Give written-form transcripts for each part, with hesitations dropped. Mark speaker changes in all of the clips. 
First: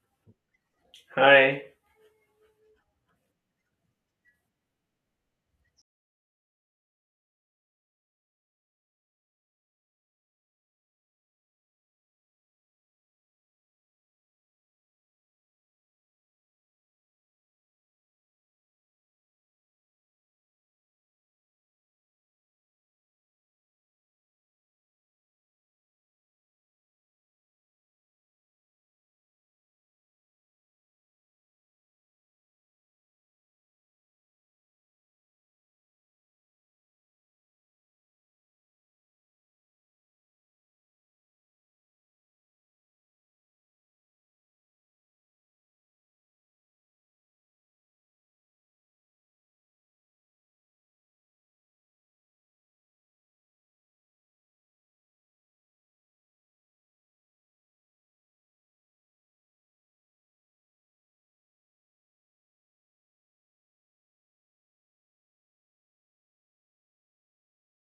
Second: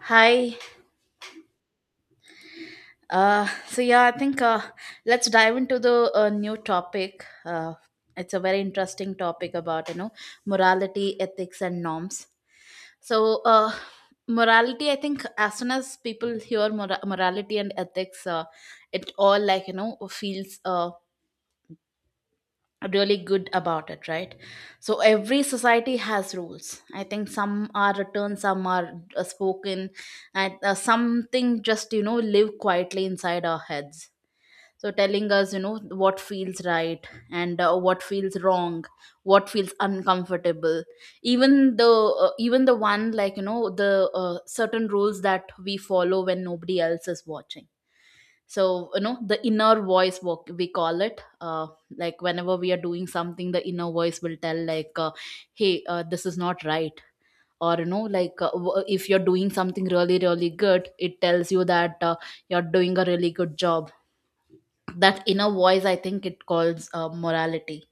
Speaker 1: Hi.
Speaker 2: Hi.
Speaker 1: I think let's dive into the new topic. It's a very interesting topic about morality, ethics, and norms. So morality, I think, as soon as people hear morality and ethics, it all feels really good about it, right? So every society has rules. I think some are written, some are spoken, and something just live quietly inside our heads so telling us what feels right and what feels wrong, what feels uncomfortable, even the even the one the certain rules that we follow when nobody else is watching. So the inner voice, what we call it, like whenever we are doing something the inner voice will tell like hey, this is not right, or if you're doing something really really good it tells you that you're doing a really good job. That inner voice, I think it calls morality,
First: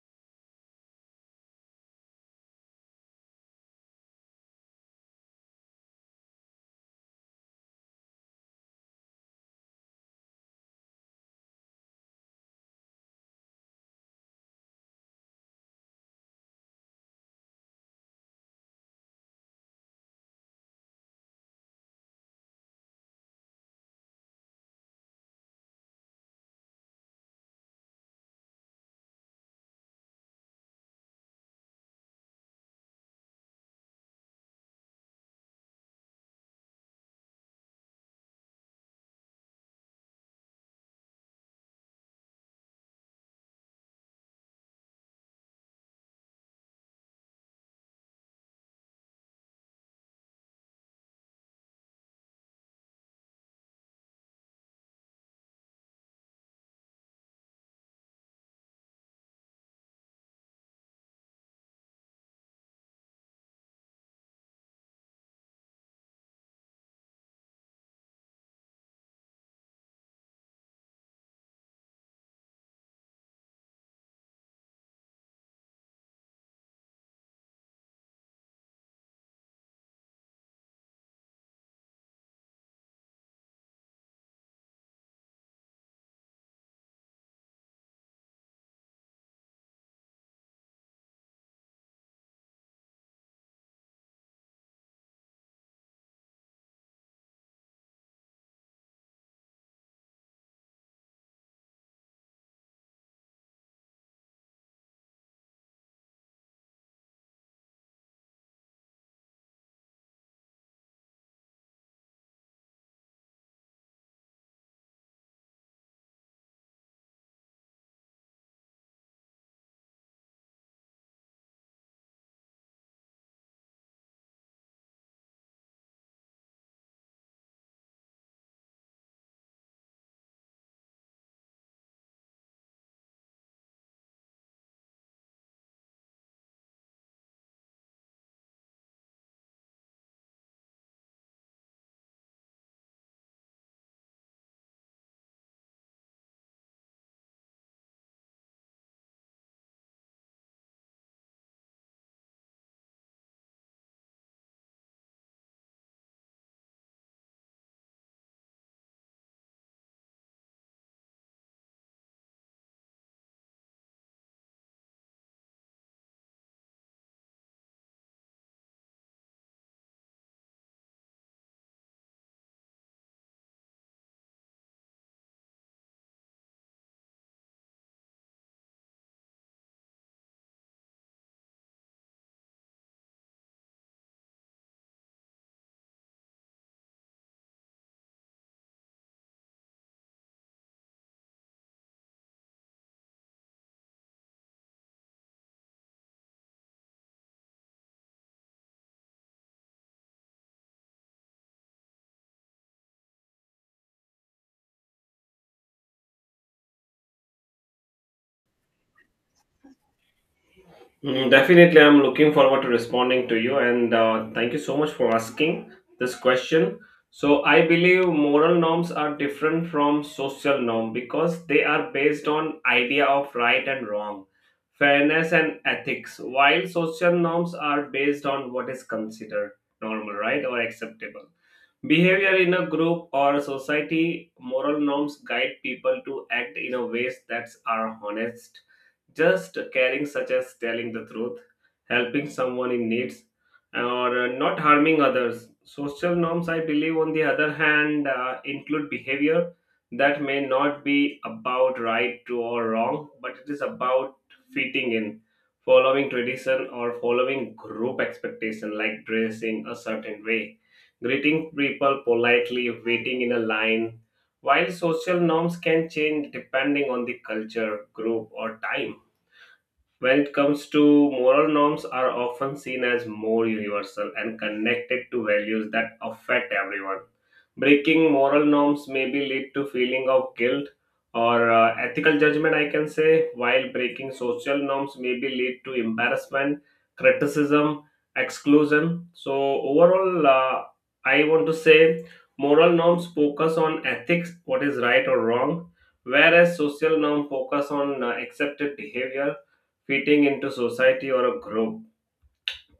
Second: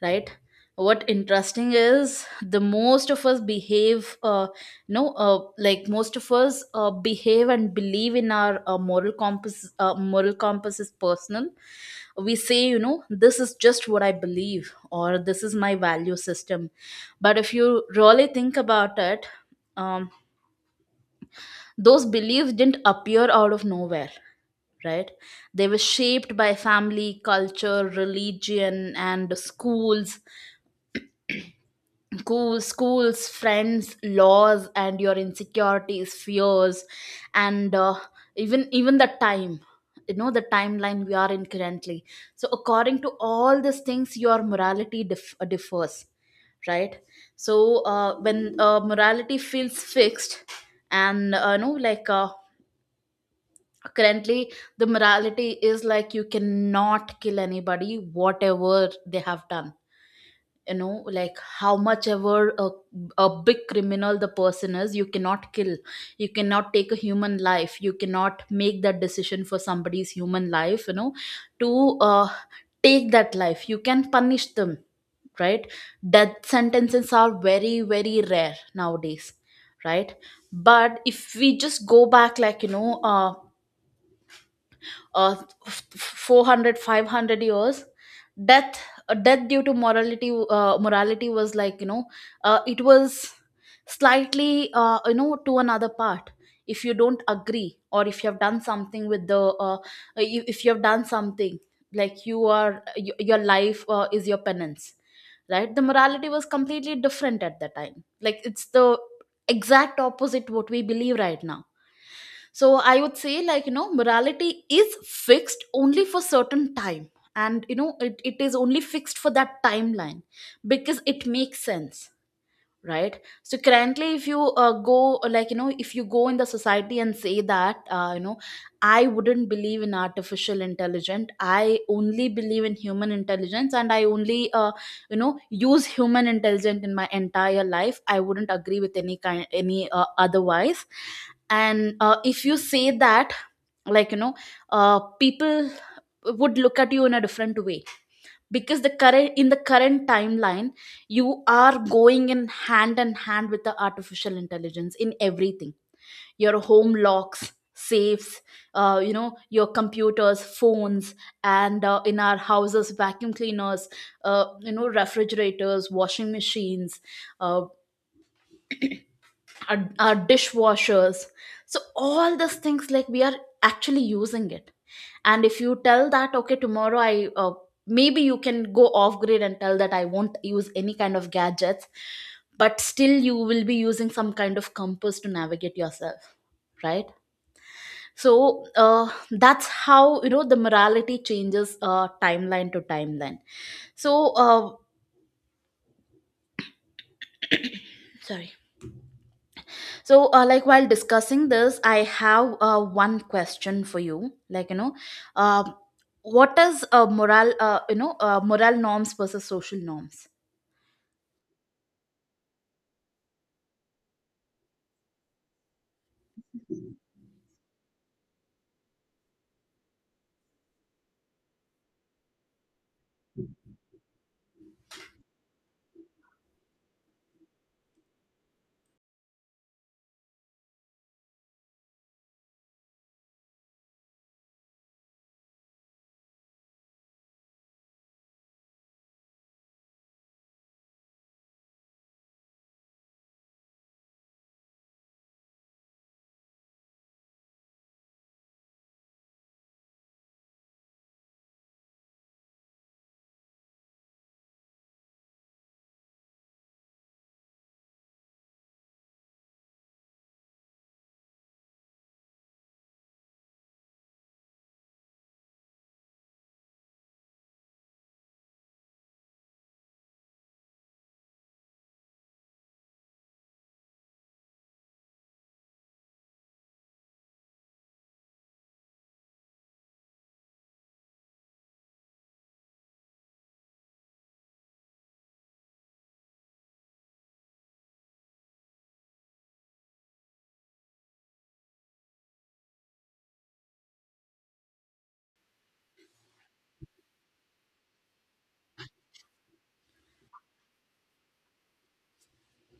Speaker 1: right? What interesting is the most of us behave no like most of us behave and believe in our moral compass. Moral compass is personal. We say this is just what I believe, or this is my value system. But if you really think about it, um, those beliefs didn't appear out of nowhere, right? They were shaped by family, culture, religion, and schools, cool schools, friends, laws, and your insecurities, fears, and even the time. You know the timeline we are in currently. So according to all these things, your morality differs, right? So when morality feels fixed, and currently the morality is like you cannot kill anybody whatever they have done, you know. Like how much ever a big criminal the person is, you cannot kill, you cannot take a human life, you cannot make that decision for somebody's human life, you know, to uh, take that life. You can punish them, right? Death sentences are very very rare nowadays, right? But if we just go back like uh, 400 500 years, death death due to morality, morality was like it was slightly to another part. If you don't agree, or if you have done something with the if you have done something, like you are your life is your penance, right? The morality was completely different at that time. Like it's the exact opposite what we believe right now. So I would say morality is fixed only for certain time, and you know it is only fixed for that timeline because it makes sense, right? So currently if you go like you know if you go in the society and say that I wouldn't believe in artificial intelligence, I only believe in human intelligence, and I only use human intelligence. In my entire life I wouldn't agree with any kind, any otherwise. And if you say that, like you know uh, people would look at you in a different way, because the current in the current timeline you are going in hand with the artificial intelligence in everything. Your home locks, safes, your computers, phones, and in our houses, vacuum cleaners, refrigerators, washing machines, uh, our dishwashers. So all these things, like we are actually using it. And if you tell that, okay, tomorrow I maybe you can go off grid and tell that I won't use any kind of gadgets, but still you will be using some kind of compass to navigate yourself, right? So uh, that's how you know the morality changes timeline to timeline. So uh, sorry. So like while discussing this I have one question for you, like you know uh, what is moral you know moral norms versus social norms?
Speaker 2: Mm, definitely, I'm looking forward to responding to you, and thank you so much for asking this question. So, I believe moral norms are different from social norm because they are based on idea of right and wrong, fairness and ethics, while social norms are based on what is considered normal, right, or acceptable. Behavior in a group or a society, moral norms guide people to act in a ways that are honest, just caring, such as telling the truth, helping someone in needs, or not harming others. Social norms, I believe, on the other hand, include behavior that may not be about right to or wrong, but it is about fitting in, following tradition or following group expectation, like dressing a certain way, greeting people politely, waiting in a line. While social norms can change depending on the culture, group, or time, when it comes to moral norms are often seen as more universal and connected to values that affect everyone. Breaking moral norms maybe lead to feeling of guilt or ethical judgment, I can say, while breaking social norms maybe lead to embarrassment, criticism, exclusion. So overall, I want to say moral norms focus on ethics, what is right or wrong, whereas social norm focus on accepted behavior, fitting into society or a group.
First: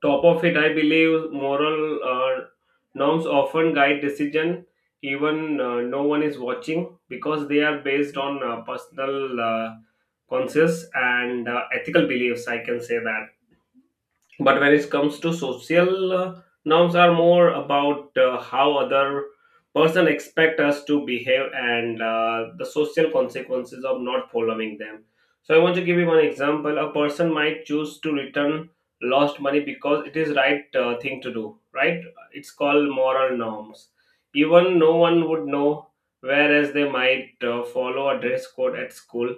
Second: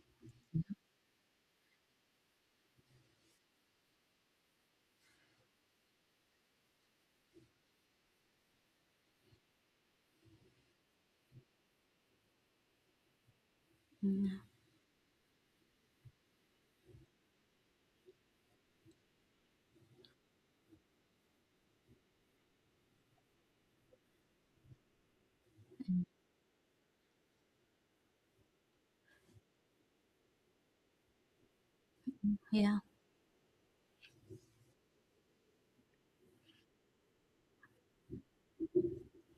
Speaker 2: Top of it, I believe moral norms often guide decision even no one is watching because they are based on personal conscious and ethical beliefs. I can say that,
Speaker 1: Mm,
Speaker 2: but when it comes to social norms are more about how other person expect us to behave and the social consequences of not following them. So I want to give you one example: a person might choose to return lost money because it is right thing to do, right?
Speaker 1: mm,
Speaker 2: It's
Speaker 1: yeah,
Speaker 2: called moral norms, even no one would know, whereas they might follow a dress code at school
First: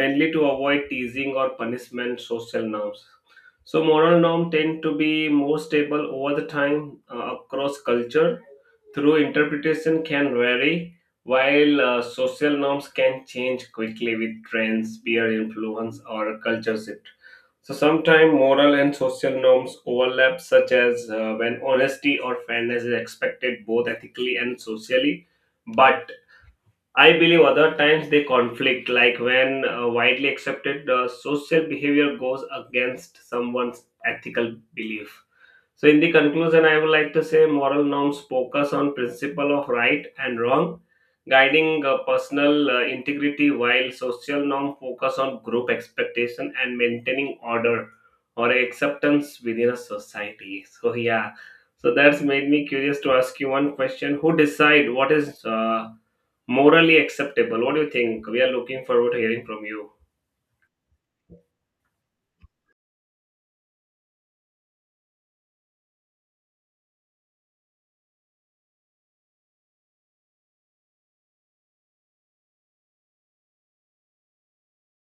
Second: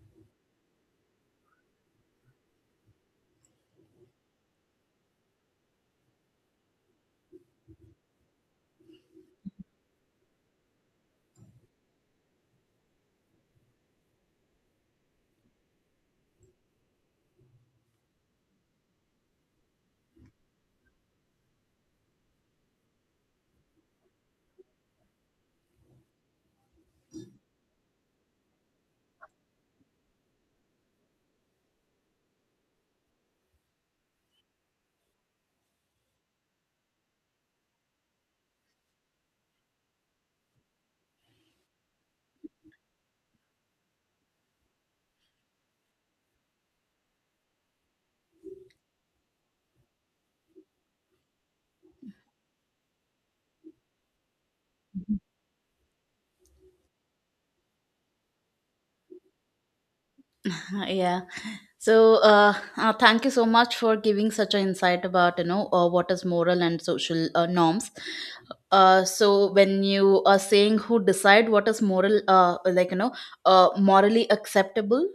Speaker 2: mainly to avoid teasing or punishment, social norms. So moral norms tend to be more stable over the time across culture, through interpretation can vary, while social norms can change quickly with trends, peer influence, or culture shift. So sometimes moral and social norms overlap, such as when honesty or fairness is expected both ethically and socially, but I believe other times they conflict, like when widely accepted social behavior goes against someone's ethical belief. So, in the conclusion, I would like to say moral norms focus on principle of right and wrong, guiding personal integrity, while social norm focus on group expectation and maintaining order or acceptance within a society. So, yeah, so that's made me curious to ask you one question: who decide what
Speaker 1: mm-hmm.
Speaker 2: is morally acceptable? What do you think? We are looking forward to hearing from you.
Speaker 1: Yeah. So, thank you so much for giving such an insight about, you know, what is moral and social norms. So when you are saying who decide what is moral, morally acceptable,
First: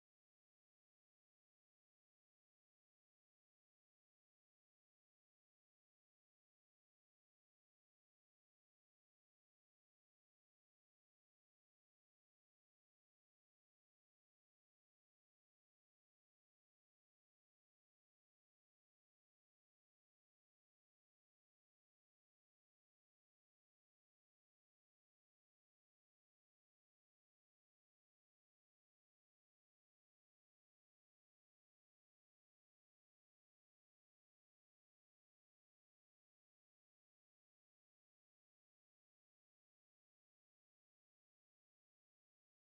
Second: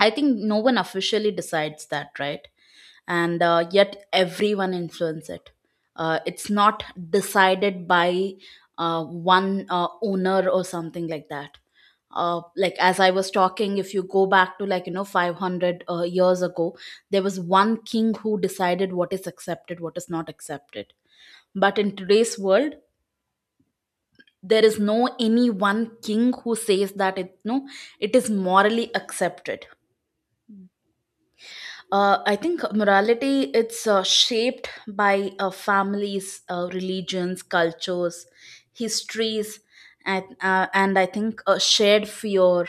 Speaker 1: I think no one officially decides that, right? And yet everyone influence it. It's not decided by one owner or something like that. Like as I was talking, if you go back to 500 years ago, there was one king who decided what is accepted, what is not accepted. But in today's world, there is no any one king who says that it, no, it is morally accepted. I think morality, it's shaped by families, religions, cultures, histories, and I think a shared fear,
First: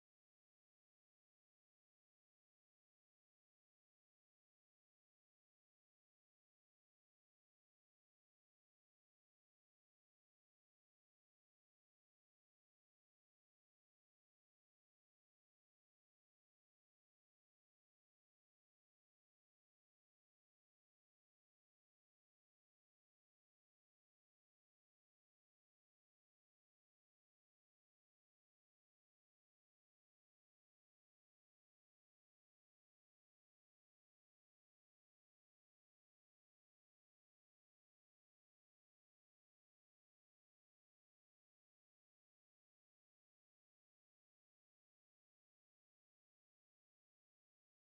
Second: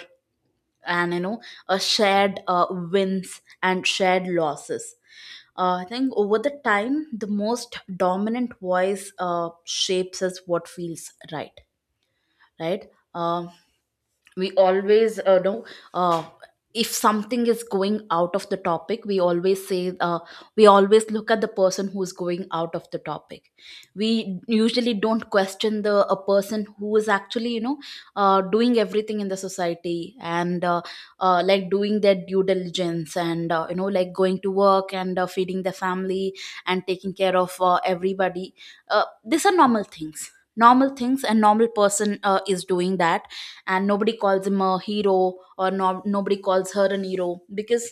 Speaker 1: and a shared wins and shared losses. I think over the time, the most dominant voice shapes us what feels right, right? Um, we always know uh, if something is going out of the topic, we always say we always look at the person who's going out of the topic. We usually don't question the a person who is actually doing everything in the society, and like doing their due diligence, and like going to work, and feeding the family, and taking care of everybody. These are normal things, normal things, and normal person is doing that, and nobody calls him a hero, or no, nobody calls her an hero, because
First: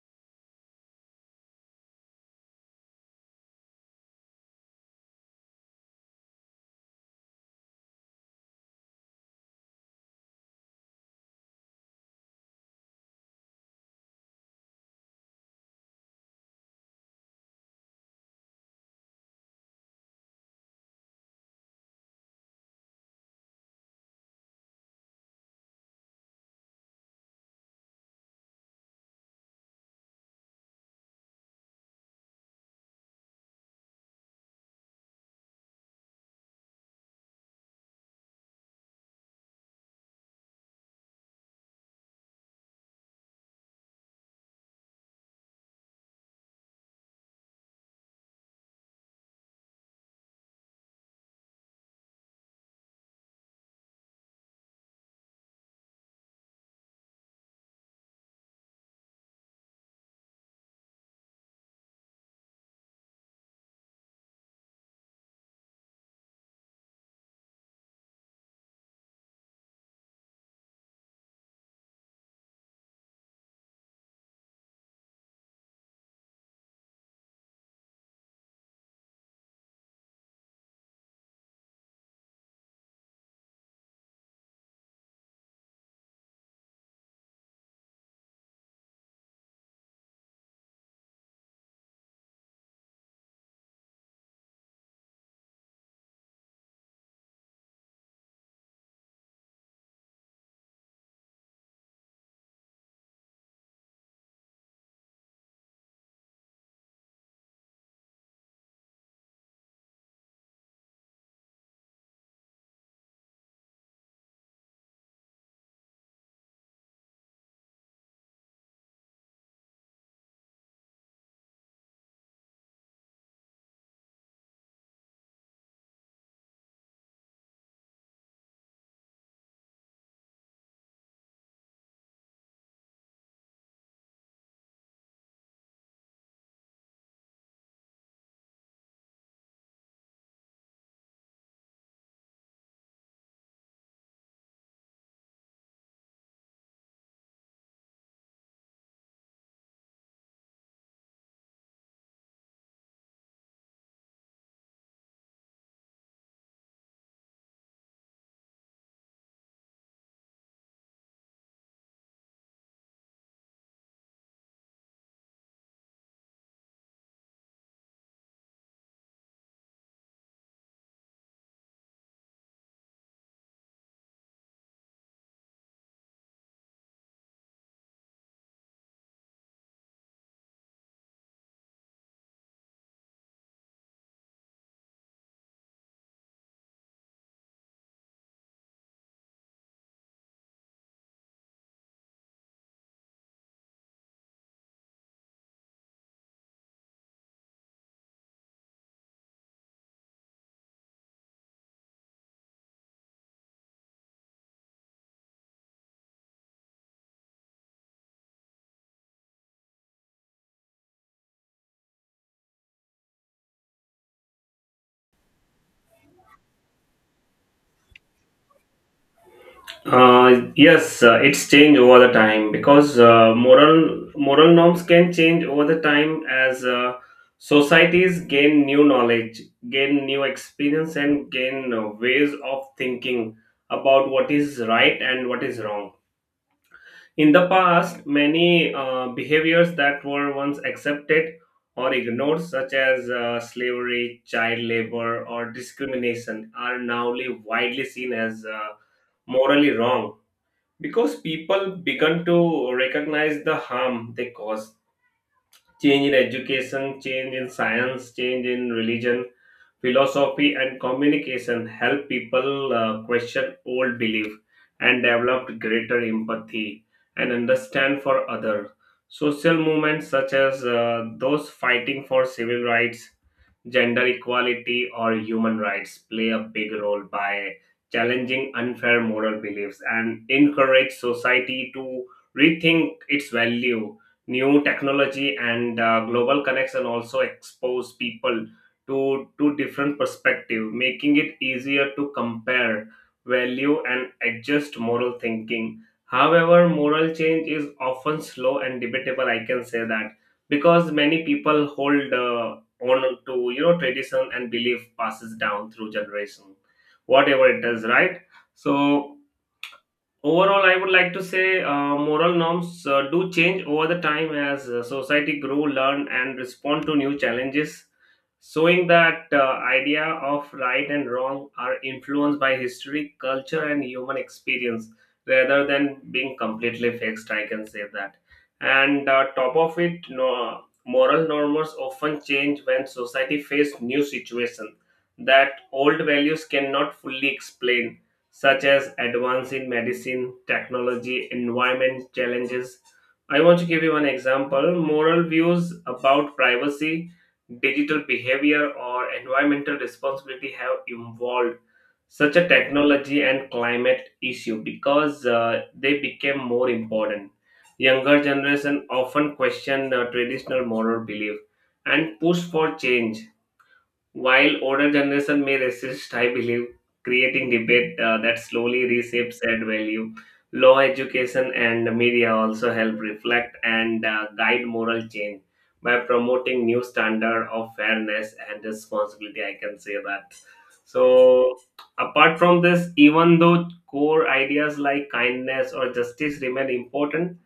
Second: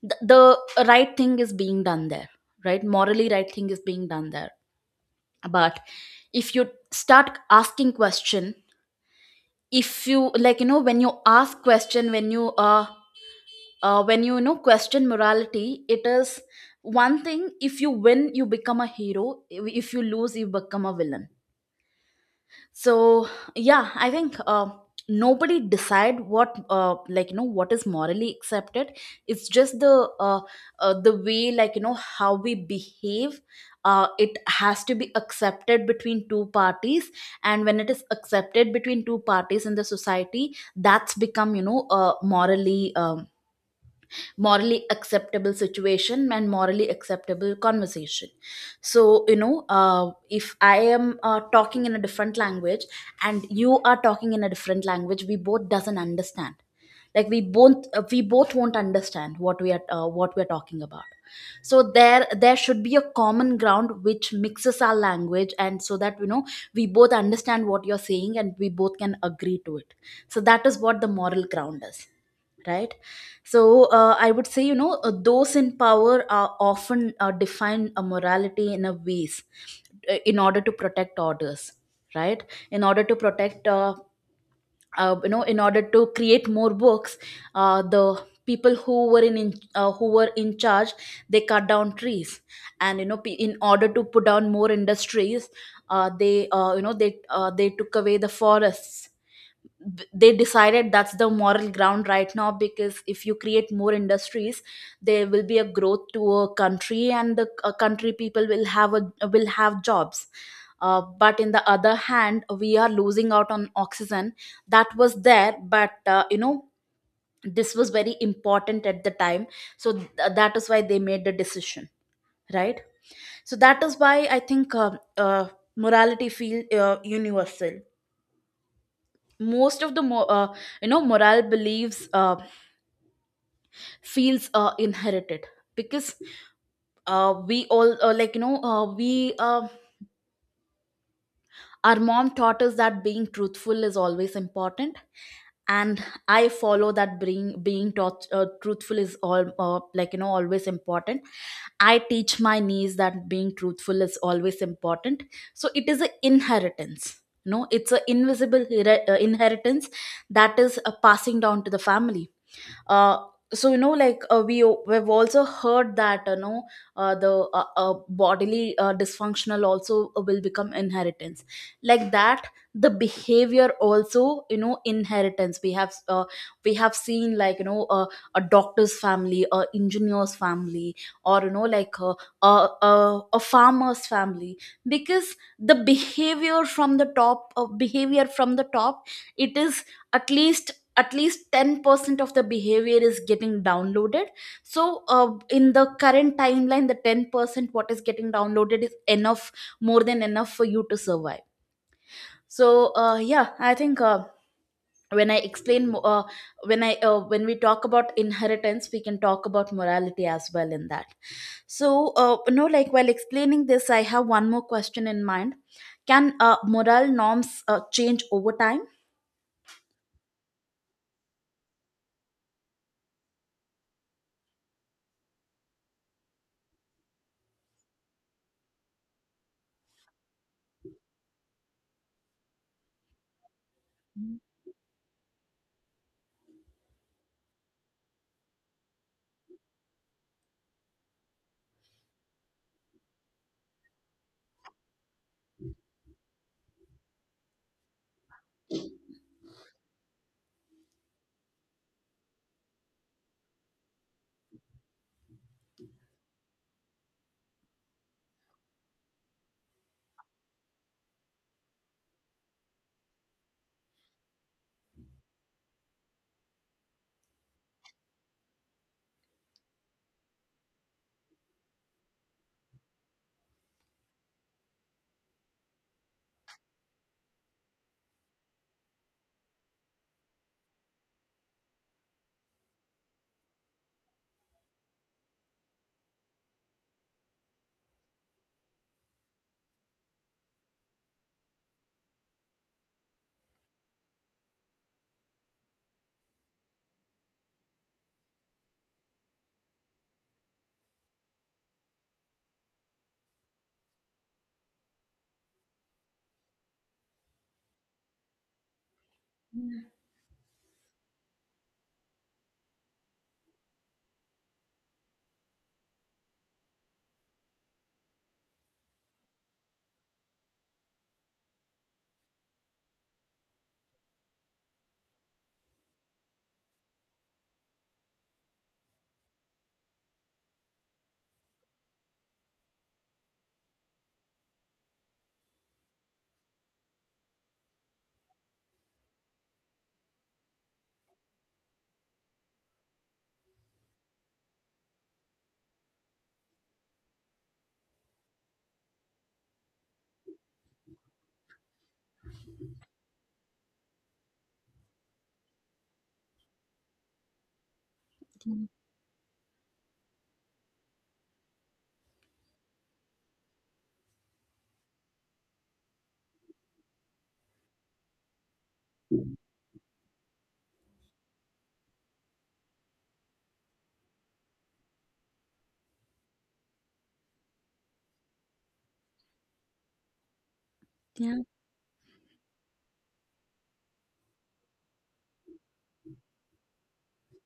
Speaker 1: the right thing is being done there, right? Morally right thing is being done there. But if you start asking question, if you like you know when you ask question, when you know question morality, it is one thing. If you win you become a hero, if you lose you become a villain. So yeah, I think nobody decide what, what is morally accepted. It's just the way, how we behave. It has to be accepted between two parties, and when it is accepted between two parties in the society, that's become morally acceptable situation and morally acceptable conversation. So if I am talking in a different language and you are talking in a different language, we both doesn't understand, like we both won't understand what we are talking about. So there should be a common ground which mixes our language, and so that you know we both understand what you're saying and we both can agree to it. So that is what the moral ground is, right? So I would say you know those in power are often define a morality in a ways in order to protect orders, right? In order to protect in order to create more books. The people who were in who were in charge, they cut down trees, and in order to put down more industries, they took away the forests. They decided that's the moral ground right now, because if you create more industries there will be a growth to a country, and the country people will have a will have jobs. But in the other hand we are losing out on oxygen that was there. But this was very important at the time. So that is why they made the decision, right? So that is why I think uh, morality feel universal. Most of the moral beliefs feels inherited, because we all like you know we our mom taught us that being truthful is always important, and I follow that, being taught truthful is all like you know always important. I teach my niece that being truthful is always important. So it is an inheritance, no, it's an invisible inheritance that is passing down to the family. uh, so we we've also heard that you know the bodily dysfunctional also will become inheritance. Like that, the behavior also, you know, inheritance. We have we have seen a doctor's family, a engineer's family, or a, a farmer's family. Because the behavior from the top behavior from the top, it is at least, at least 10% of the behavior is getting downloaded. So In the current timeline, the 10% what is getting downloaded is enough, more than enough for you to survive. So yeah, I think when when I when we talk about inheritance, we can talk about morality as well in that. So you know, like while explaining this, I have one more question in mind. Can moral norms change over time?
Speaker 2: Yes, it's changed over the time because moral norms can change over the time as societies gain new knowledge, gain new experience, and gain ways of thinking about what is right and what is wrong. In the past, many behaviors that were once accepted or ignored, such as slavery, child labor, or discrimination, are now widely seen as morally wrong because people began to recognize the harm they cause. Change in education, change in science, change in religion, philosophy, and communication help people question old belief and develop greater empathy and understand for other. Social movements such as those fighting for civil rights, gender equality, or human rights play a big role by challenging unfair moral beliefs and encourage society to rethink its value. New technology and global connection also expose people to different perspective, making it easier to compare value and adjust moral thinking. However, moral change is often slow and debatable. I can say that because many people hold on to tradition and belief passes down through generation, whatever it is, right? So overall, I would like to say moral norms do change over the time as society grow, learn, and respond to new challenges, showing that idea of right and wrong are influenced by history, culture, and human experience rather than being completely fixed. I can say that. And top of it, no, moral norms often change when society face new situation that old values cannot fully explain, such as advance in medicine, technology, environment challenges. I want to give you one example. Moral views about privacy, digital behavior, or environmental responsibility have evolved such a technology and climate issue because they became more important. Younger generation often question traditional moral belief and push for change, while older generation may resist, I believe, creating debate that slowly reshapes said value. Law, education, and media also help reflect and guide moral change by promoting new standard of fairness and responsibility. I can say that.
Speaker 1: Yeah.
Speaker 2: So, apart from this, even though core ideas like kindness or justice remain important,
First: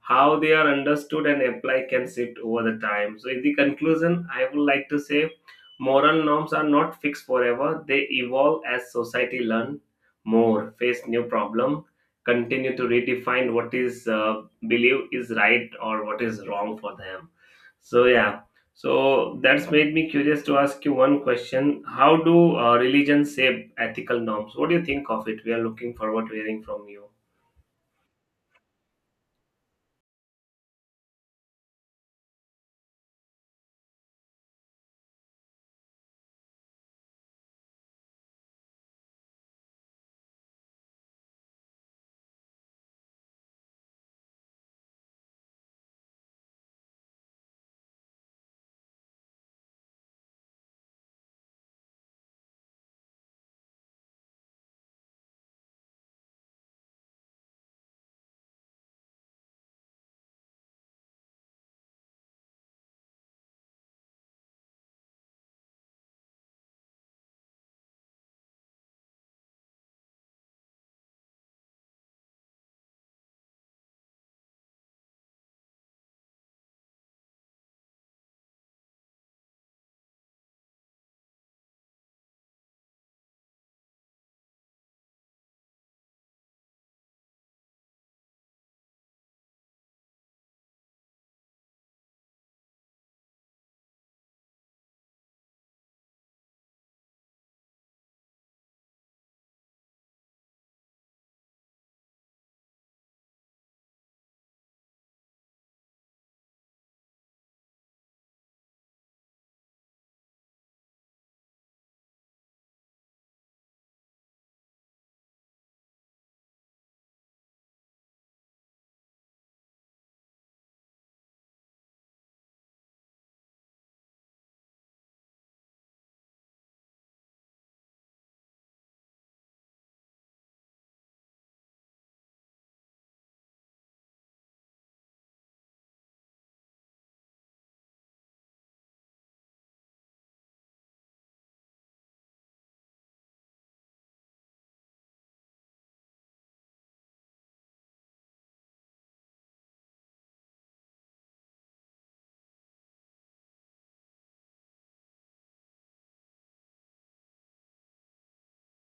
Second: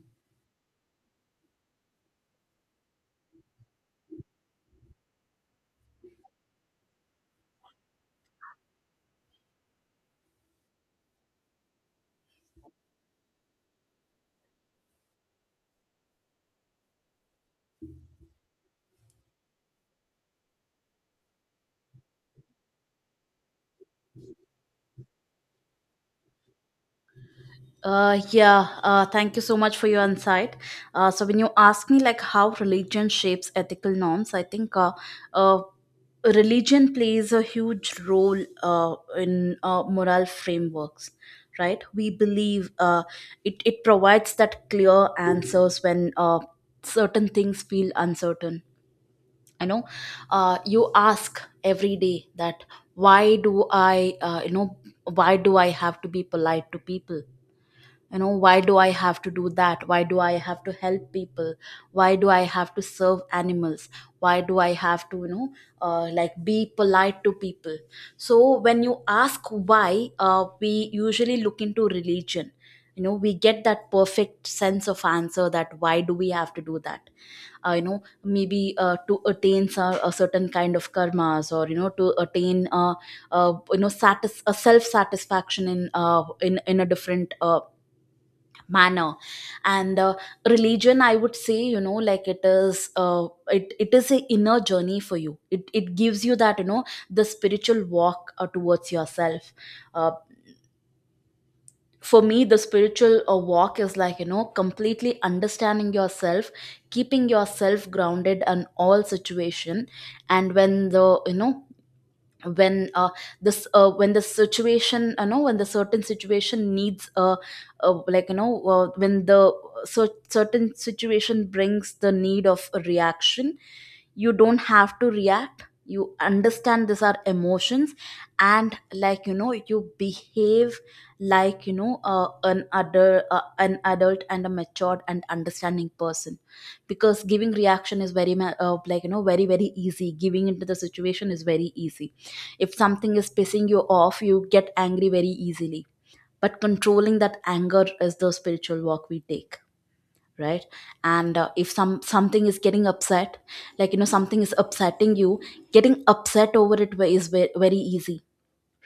Speaker 2: how they are understood and applied can shift over the time. So, in the conclusion, I would like to say moral norms are not fixed forever, they evolve as society learn more, face new problem, continue to redefine what is believed is right or what is wrong for them. So, yeah. So that's made me curious to ask you one question. How do religion shape ethical norms? What do you think of it? We are looking forward to hearing from you.
Speaker 1: Yeah, thank you so much for your insight. So when you ask me like how religion shapes ethical norms, I think uh, religion plays a huge role in moral frameworks, right? We believe it provides that clear answers when certain things feel uncertain. I know you ask every day that why do I, you know, why do I have to be polite to people? You know, why do I have to do that? Why do I have to help people? Why do I have to serve animals? Why do I have to, you know, like be polite to people? So when you ask why, we usually look into religion. You know, we get that perfect sense of answer that why do we have to do that. You know, maybe to attain a certain kind of karmas, or you know, to attain you know, a self satisfaction in in a different manner. And religion, I would say, you know, like it is a inner journey for you. It gives you that, you know, the spiritual walk towards yourself. uh, for me, the spiritual walk is like, you know, completely understanding yourself, keeping yourself grounded in all situation. And when the, you know, when uh, when the situation, you know, when the certain situation needs like, you know, when the certain situation brings the need of a reaction, you don't have to react. You understand these are emotions. And like, you know, you behave like, you know, an adult and a matured and understanding person. Because giving reaction is like, you know, very, very easy. Giving into the situation is very easy. If something is pissing you off, you get angry very easily. But controlling that anger is the spiritual walk we take, right? And if something is getting upset, like, you know, something is upsetting you, getting upset over is very easy,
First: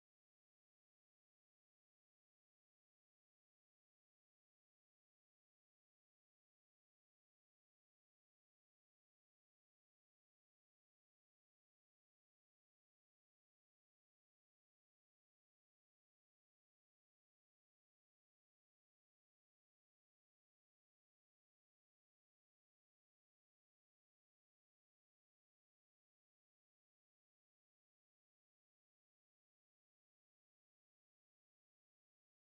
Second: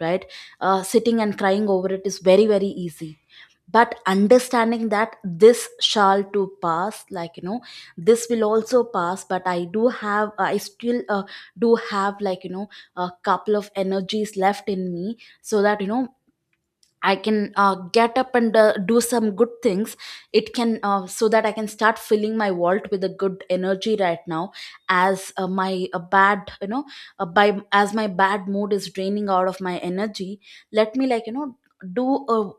Speaker 1: right? Sitting and crying over it is very, very easy. But understanding that this shall to pass, like you know, this will also pass, but I do have I still do have, like you know, a couple of energies left in me. So that, you know, I can get up and do some good things. It can So that I can start filling my vault with a good energy right now. As my bad you know by as my bad mood is draining out of my energy, let me, like you know, do a,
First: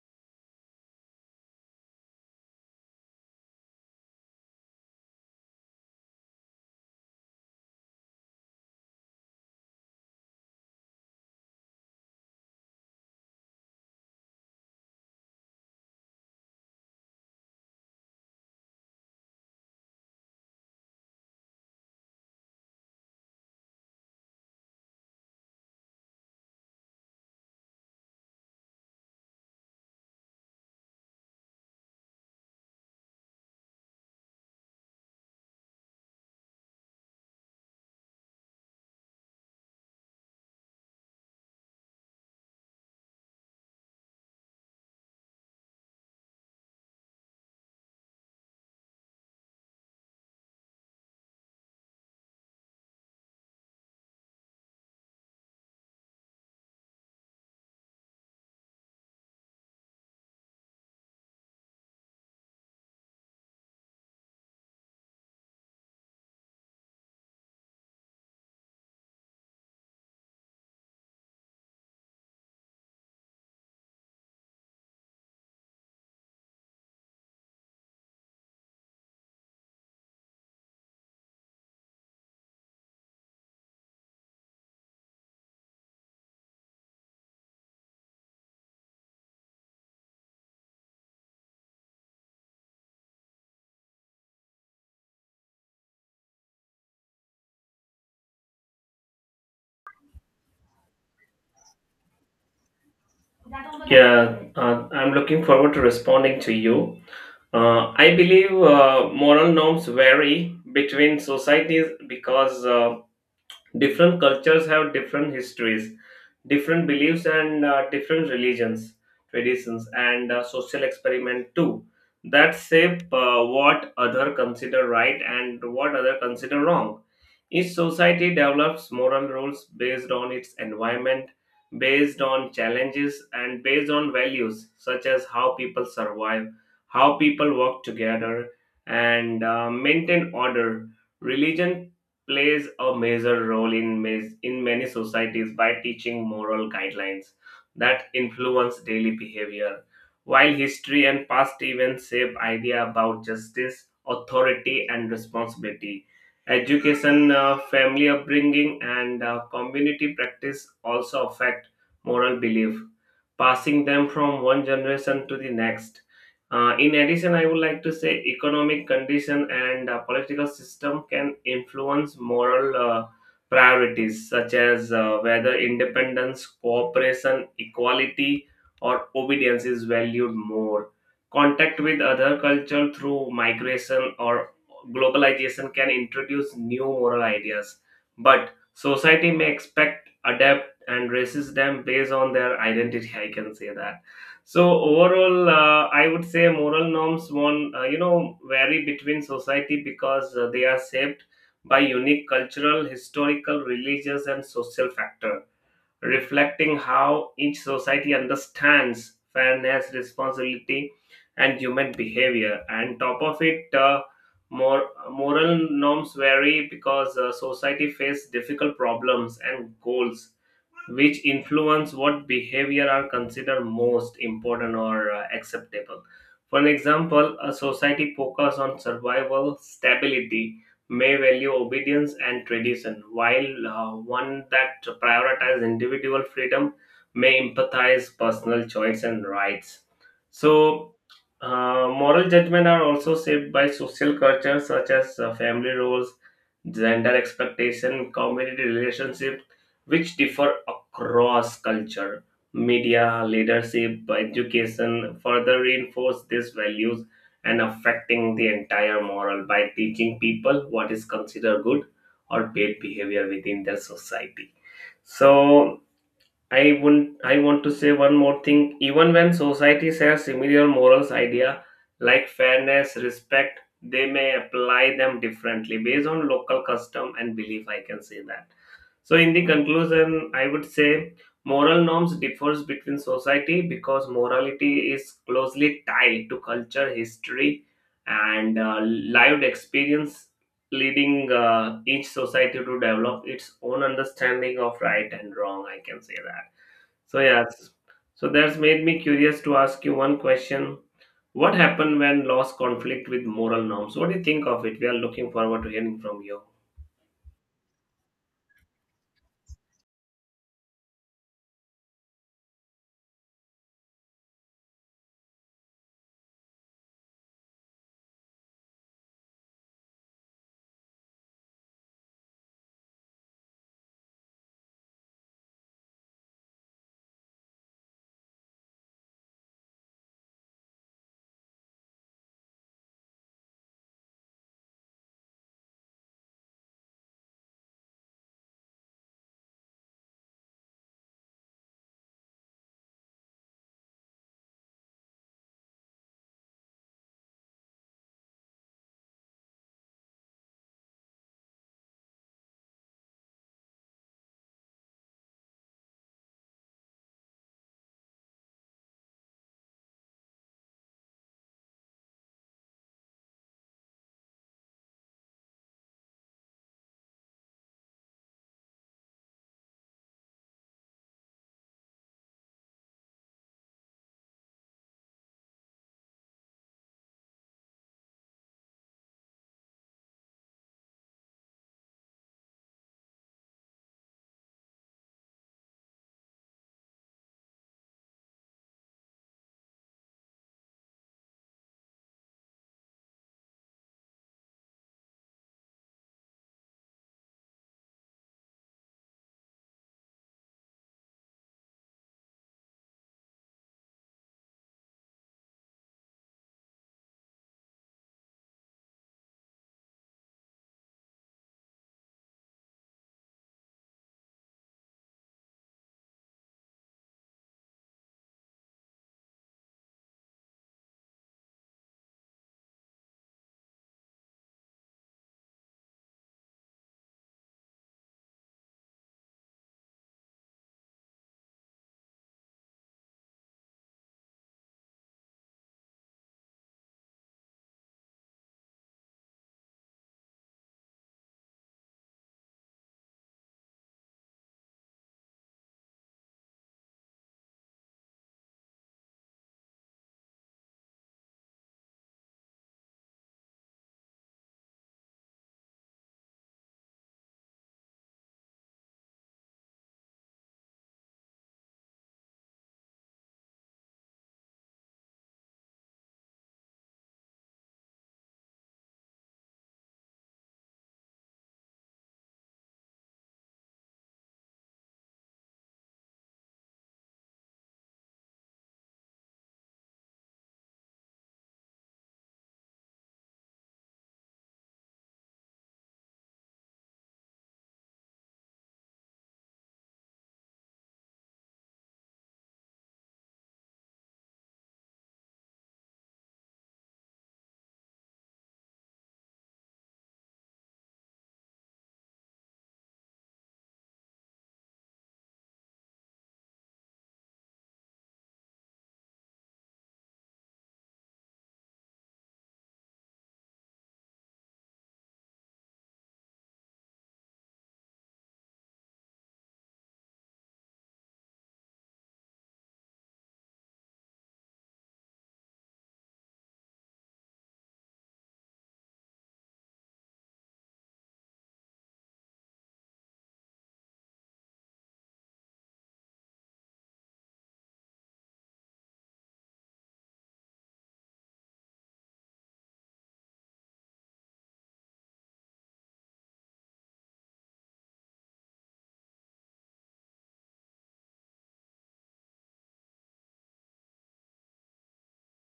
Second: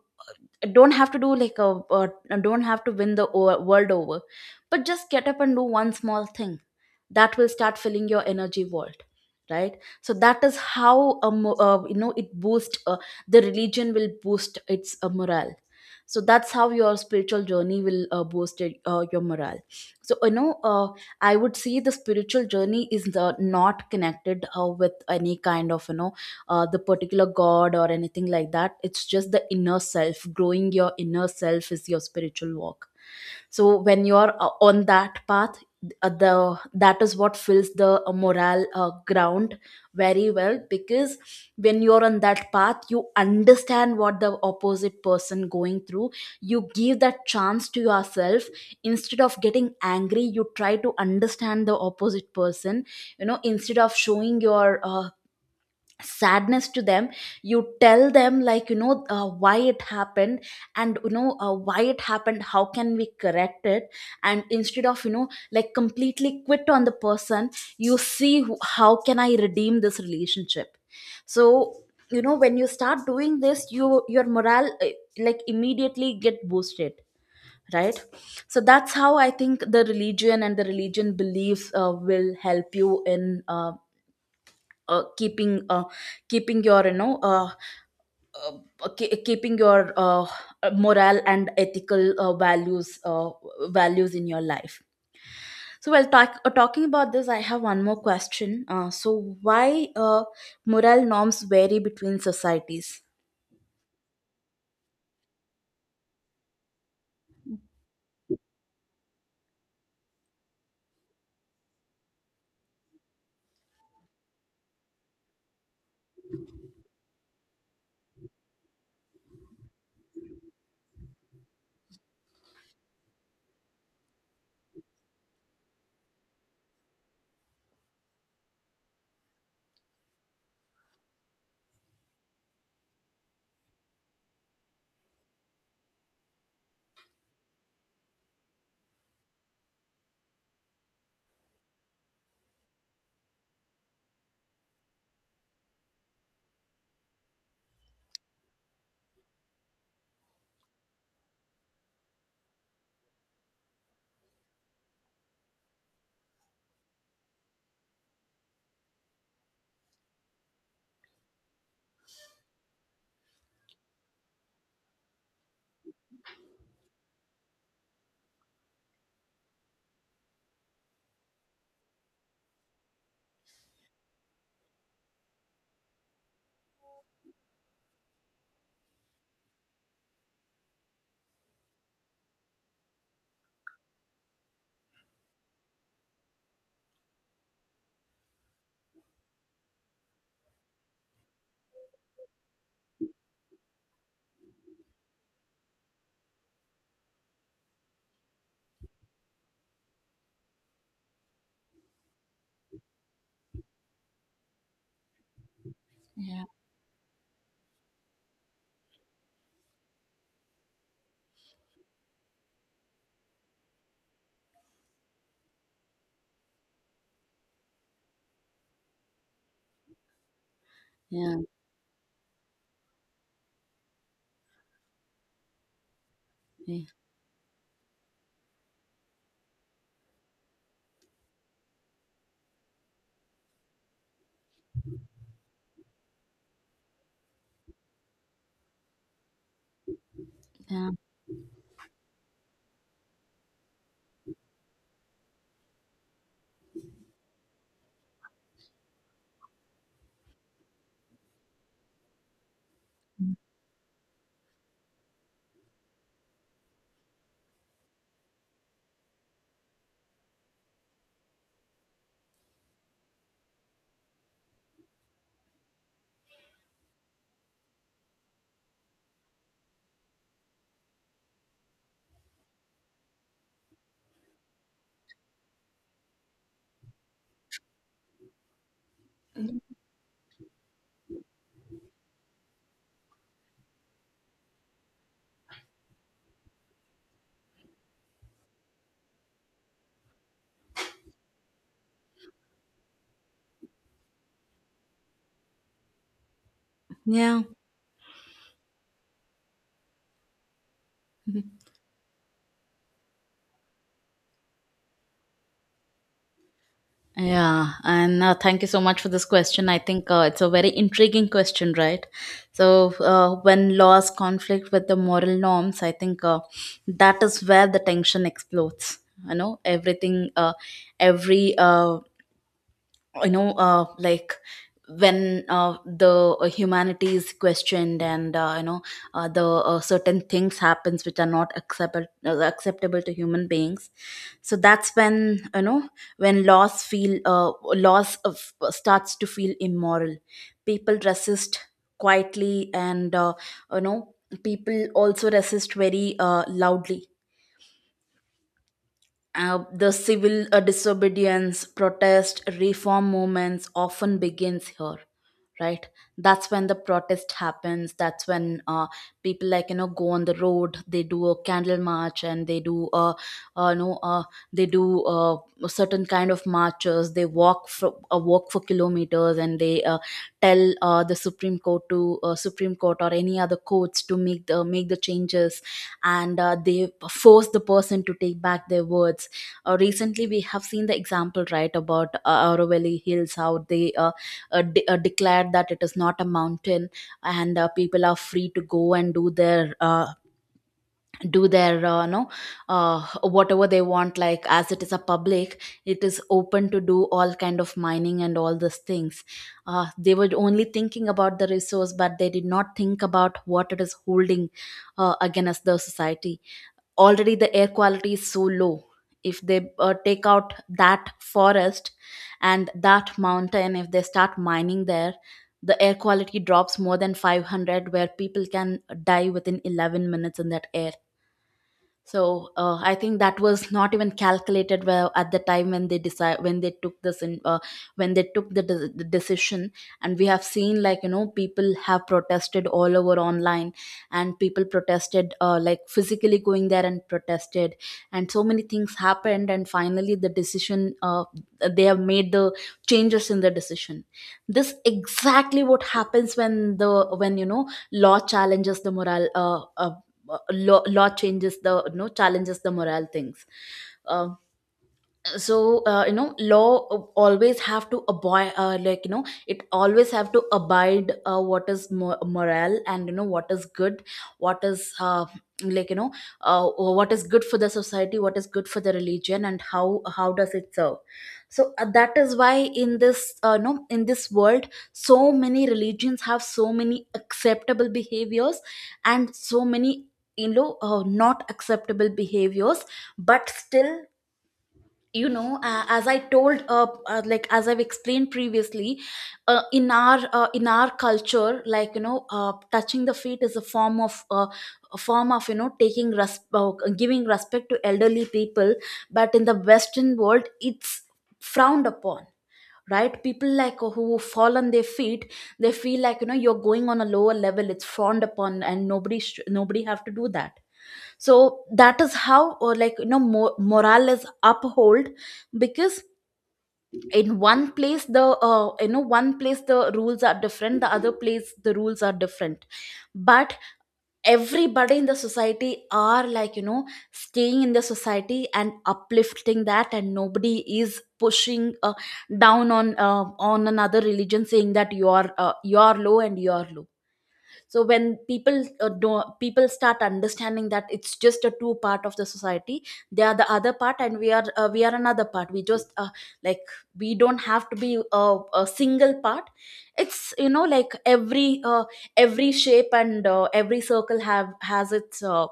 Speaker 1: don't have to do like a, don't have to win the world over, but just get up and do one small thing that will start filling your energy vault, right? So that is how you know, it boosts the religion will boost its morale. So that's how your spiritual journey will boost your morale. So you know, I would say the spiritual journey is the, not connected with any kind of, you know, the particular god or anything like that. It's just the inner self. Growing your inner self is your spiritual walk. So when you're on that path, the that is what fills the morale ground very well, because when you're on that path, you understand what the opposite person going through. You give that chance to yourself. Instead of getting angry, you try to understand the opposite person. You know, instead of showing your sadness to them, you tell them, like you know, why it happened. And you know, why it happened, how can we correct it. And instead of, you know, like completely quit on the person, you see how can I redeem this relationship. So you know, when you start doing this, you your morale like immediately get boosted, right? So that's how I think the religion and the religion beliefs will help you in keeping keeping your, you know, keeping your moral and ethical values values in your life. So while talking about this, I have one more question. So why moral norms vary between societies?
Speaker 2: Yeah, I'm looking forward to responding to you. I believe moral norms vary between societies because different cultures have different histories, different beliefs, and different religions, traditions, and social experiment too that shape what other consider right and what other consider wrong. Each society develops moral rules based on its environment, based on challenges, and based on values such as how people survive, how people work together, and maintain order. Religion plays a major role in, in many societies by teaching moral guidelines that influence daily behavior. While history and past events shape idea about justice, authority, and responsibility, education, family upbringing, and community practice also affect moral belief, passing them from one generation to the next. In addition, I would like to say economic condition and political system can influence moral priorities such as whether independence, cooperation, equality, or obedience is valued more. Contact with other culture through migration or globalization can introduce new moral ideas, but society may expect, adapt, and resist them based on their identity. I can say that. So overall, I would say moral norms one vary between society because they are shaped by unique cultural, historical, religious, and social factor,
Speaker 1: Yeah,
Speaker 2: reflecting how each society understands fairness, responsibility, and human behavior. And top of it, more moral norms vary because society face difficult problems and goals which
Speaker 1: yeah,
Speaker 2: influence what behavior are considered most important or acceptable. For an example, a society focused on survival stability may value obedience and tradition, while one that prioritizes individual freedom may empathize personal choice and rights.
Speaker 1: yeah,
Speaker 2: So moral judgment are also shaped by social culture such as family roles, gender expectation, community relationships, which differ across culture. Media, leadership, education further reinforce these values and affecting the entire moral by teaching people what is considered good or bad behavior within their society. So I wouldn't I want to say one more thing. Even when society shares similar morals idea like fairness, respect, they may apply them differently based on local custom and belief. I can say that. So in the conclusion, I would say moral norms differs between society because morality is closely tied to culture, history, and lived experience, leading each society to develop its own understanding of right and wrong. I can say that. So
Speaker 1: yeah,
Speaker 2: yes, so that's made me curious to ask you one question.
Speaker 1: yeah.
Speaker 2: What happened when laws conflict with moral norms? What do you think of it? We are looking forward to hearing from you.
Speaker 1: Yeah, and thank you so much for this question. I think it's a very intriguing question, right? So, when laws conflict with the moral norms, I think that is where the tension explodes. You know, everything, every you know like when the humanity is questioned, and you know, the certain things happens which are not acceptable, acceptable to human beings. So that's when, you know, when loss feel loss of, starts to feel immoral, people resist quietly, and you know, people also resist very loudly. The civil disobedience protest reform movements often begins here, right? That's when the protest happens. That's when people, like you know, go on the road. They do a candle march, and they do no they do a certain kind of marches. They walk for walk for kilometers, and they tell the supreme court to supreme court or any other courts to make the changes. And they force the person to take back their words. Recently, we have seen the example, right, about Aravalli Hills, how they declared that it is not a mountain, and people are free to go and do their no whatever they want, like as it is a public, it is open to do all kind of mining and all these things. They were only thinking about the resource, but they did not think about what it is holding against the society. Already the air quality is so low. If they take out that forest and that mountain, if they start mining there, the air quality drops more than 500, where people can die within 11 minutes in that air. So I think that was not even calculated well at the time when they decide, when they took this in when they took the decision. And we have seen, like you know, people have protested all over online, and people protested like physically going there and protested, and so many things happened, and finally the decision they have made the changes in the decision. This exactly what happens when the when, you know, law challenges the moral law changes the no challenges the morale things. uh, so you know, law always have to abide like you know, it always have to abide what is moral and, you know, what is good, what is like you know, what is good for the society, what is good for the religion, and how does it serve. So that is why in this no in this world, so many religions have so many acceptable behaviors, and so many, you know, not acceptable behaviors. But still, you know, as I told like as I've explained previously, in our culture, like you know, touching the feet is a form of a form of, you know, taking giving respect to elderly people. But in the western world, it's frowned upon, right? People like who fall on their feet, they feel like you know, you're going on a lower level. It's frowned upon, and nobody have to do that. So that is how, or like you know, morale is upheld. Because in one place the you know, one place the rules are different, the other place the rules are different. But everybody in the society are, like you know, staying in the society and uplifting that, and nobody is pushing down on another religion saying that you are low and you are low. So when people start understanding that it's just a two part of the society. They are the other part, and we are another part. We just like, we don't have to be a single part. It's you know, like every shape and every circle have has its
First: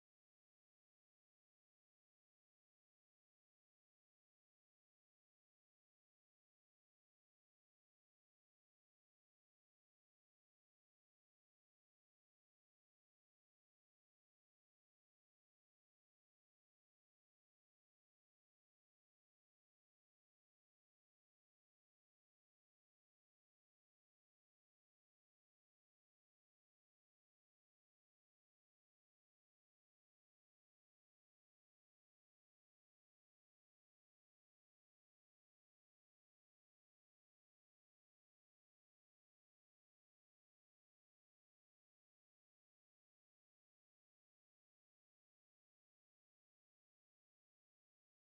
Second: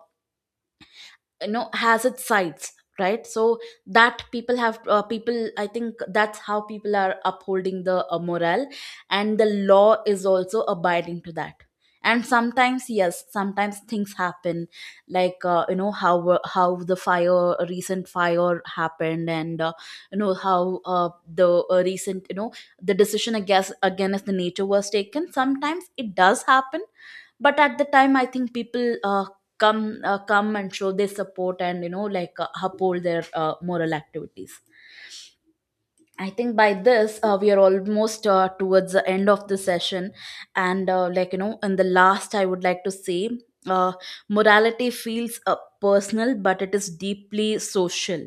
Speaker 1: you know, has its sides, right? So that people have people, I think that's how people are upholding the morale. And the law is also abiding to that. And sometimes yes, sometimes things happen, like you know, how the fire recent fire happened. And you know how the recent, you know, the decision against the nature was taken, sometimes it does happen. But at the time, I think people come and show their support, and you know, like uphold their moral activities. I think by this we are almost towards the end of the session. And like you know, in the last I would like to say, uh, morality feels personal, but it is deeply social.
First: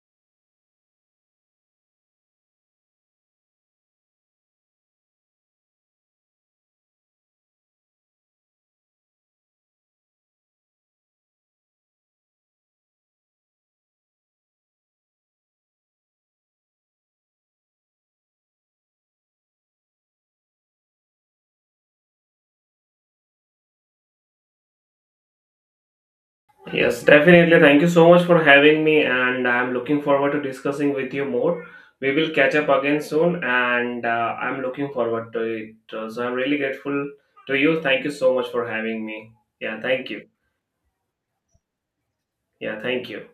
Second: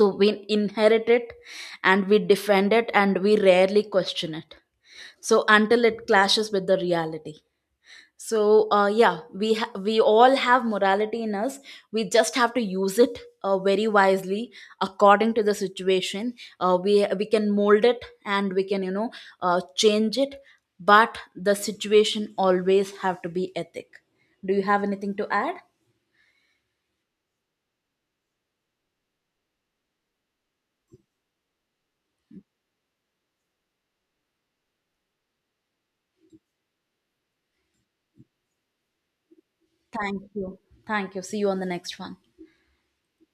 Speaker 1: So we inherit it, and we defend it, and we rarely question it, so until it clashes with the reality. So yeah, we all have morality in us. We just have to use it very wisely according to the situation. We can mold it, and we can, you know, change it, but the situation always have to be ethic. Do you have anything to add?
Speaker 2: Yes, definitely. Thank you so much for having me, and I'm looking forward to discussing with you more. We will catch up again soon, and I'm looking forward to it. So I'm really grateful to you. Thank you so much for having me. Yeah, thank
Speaker 1: Thank
Speaker 2: you.
Speaker 1: you. Thank you. See you on the next one.
Speaker 2: Yeah, thank you.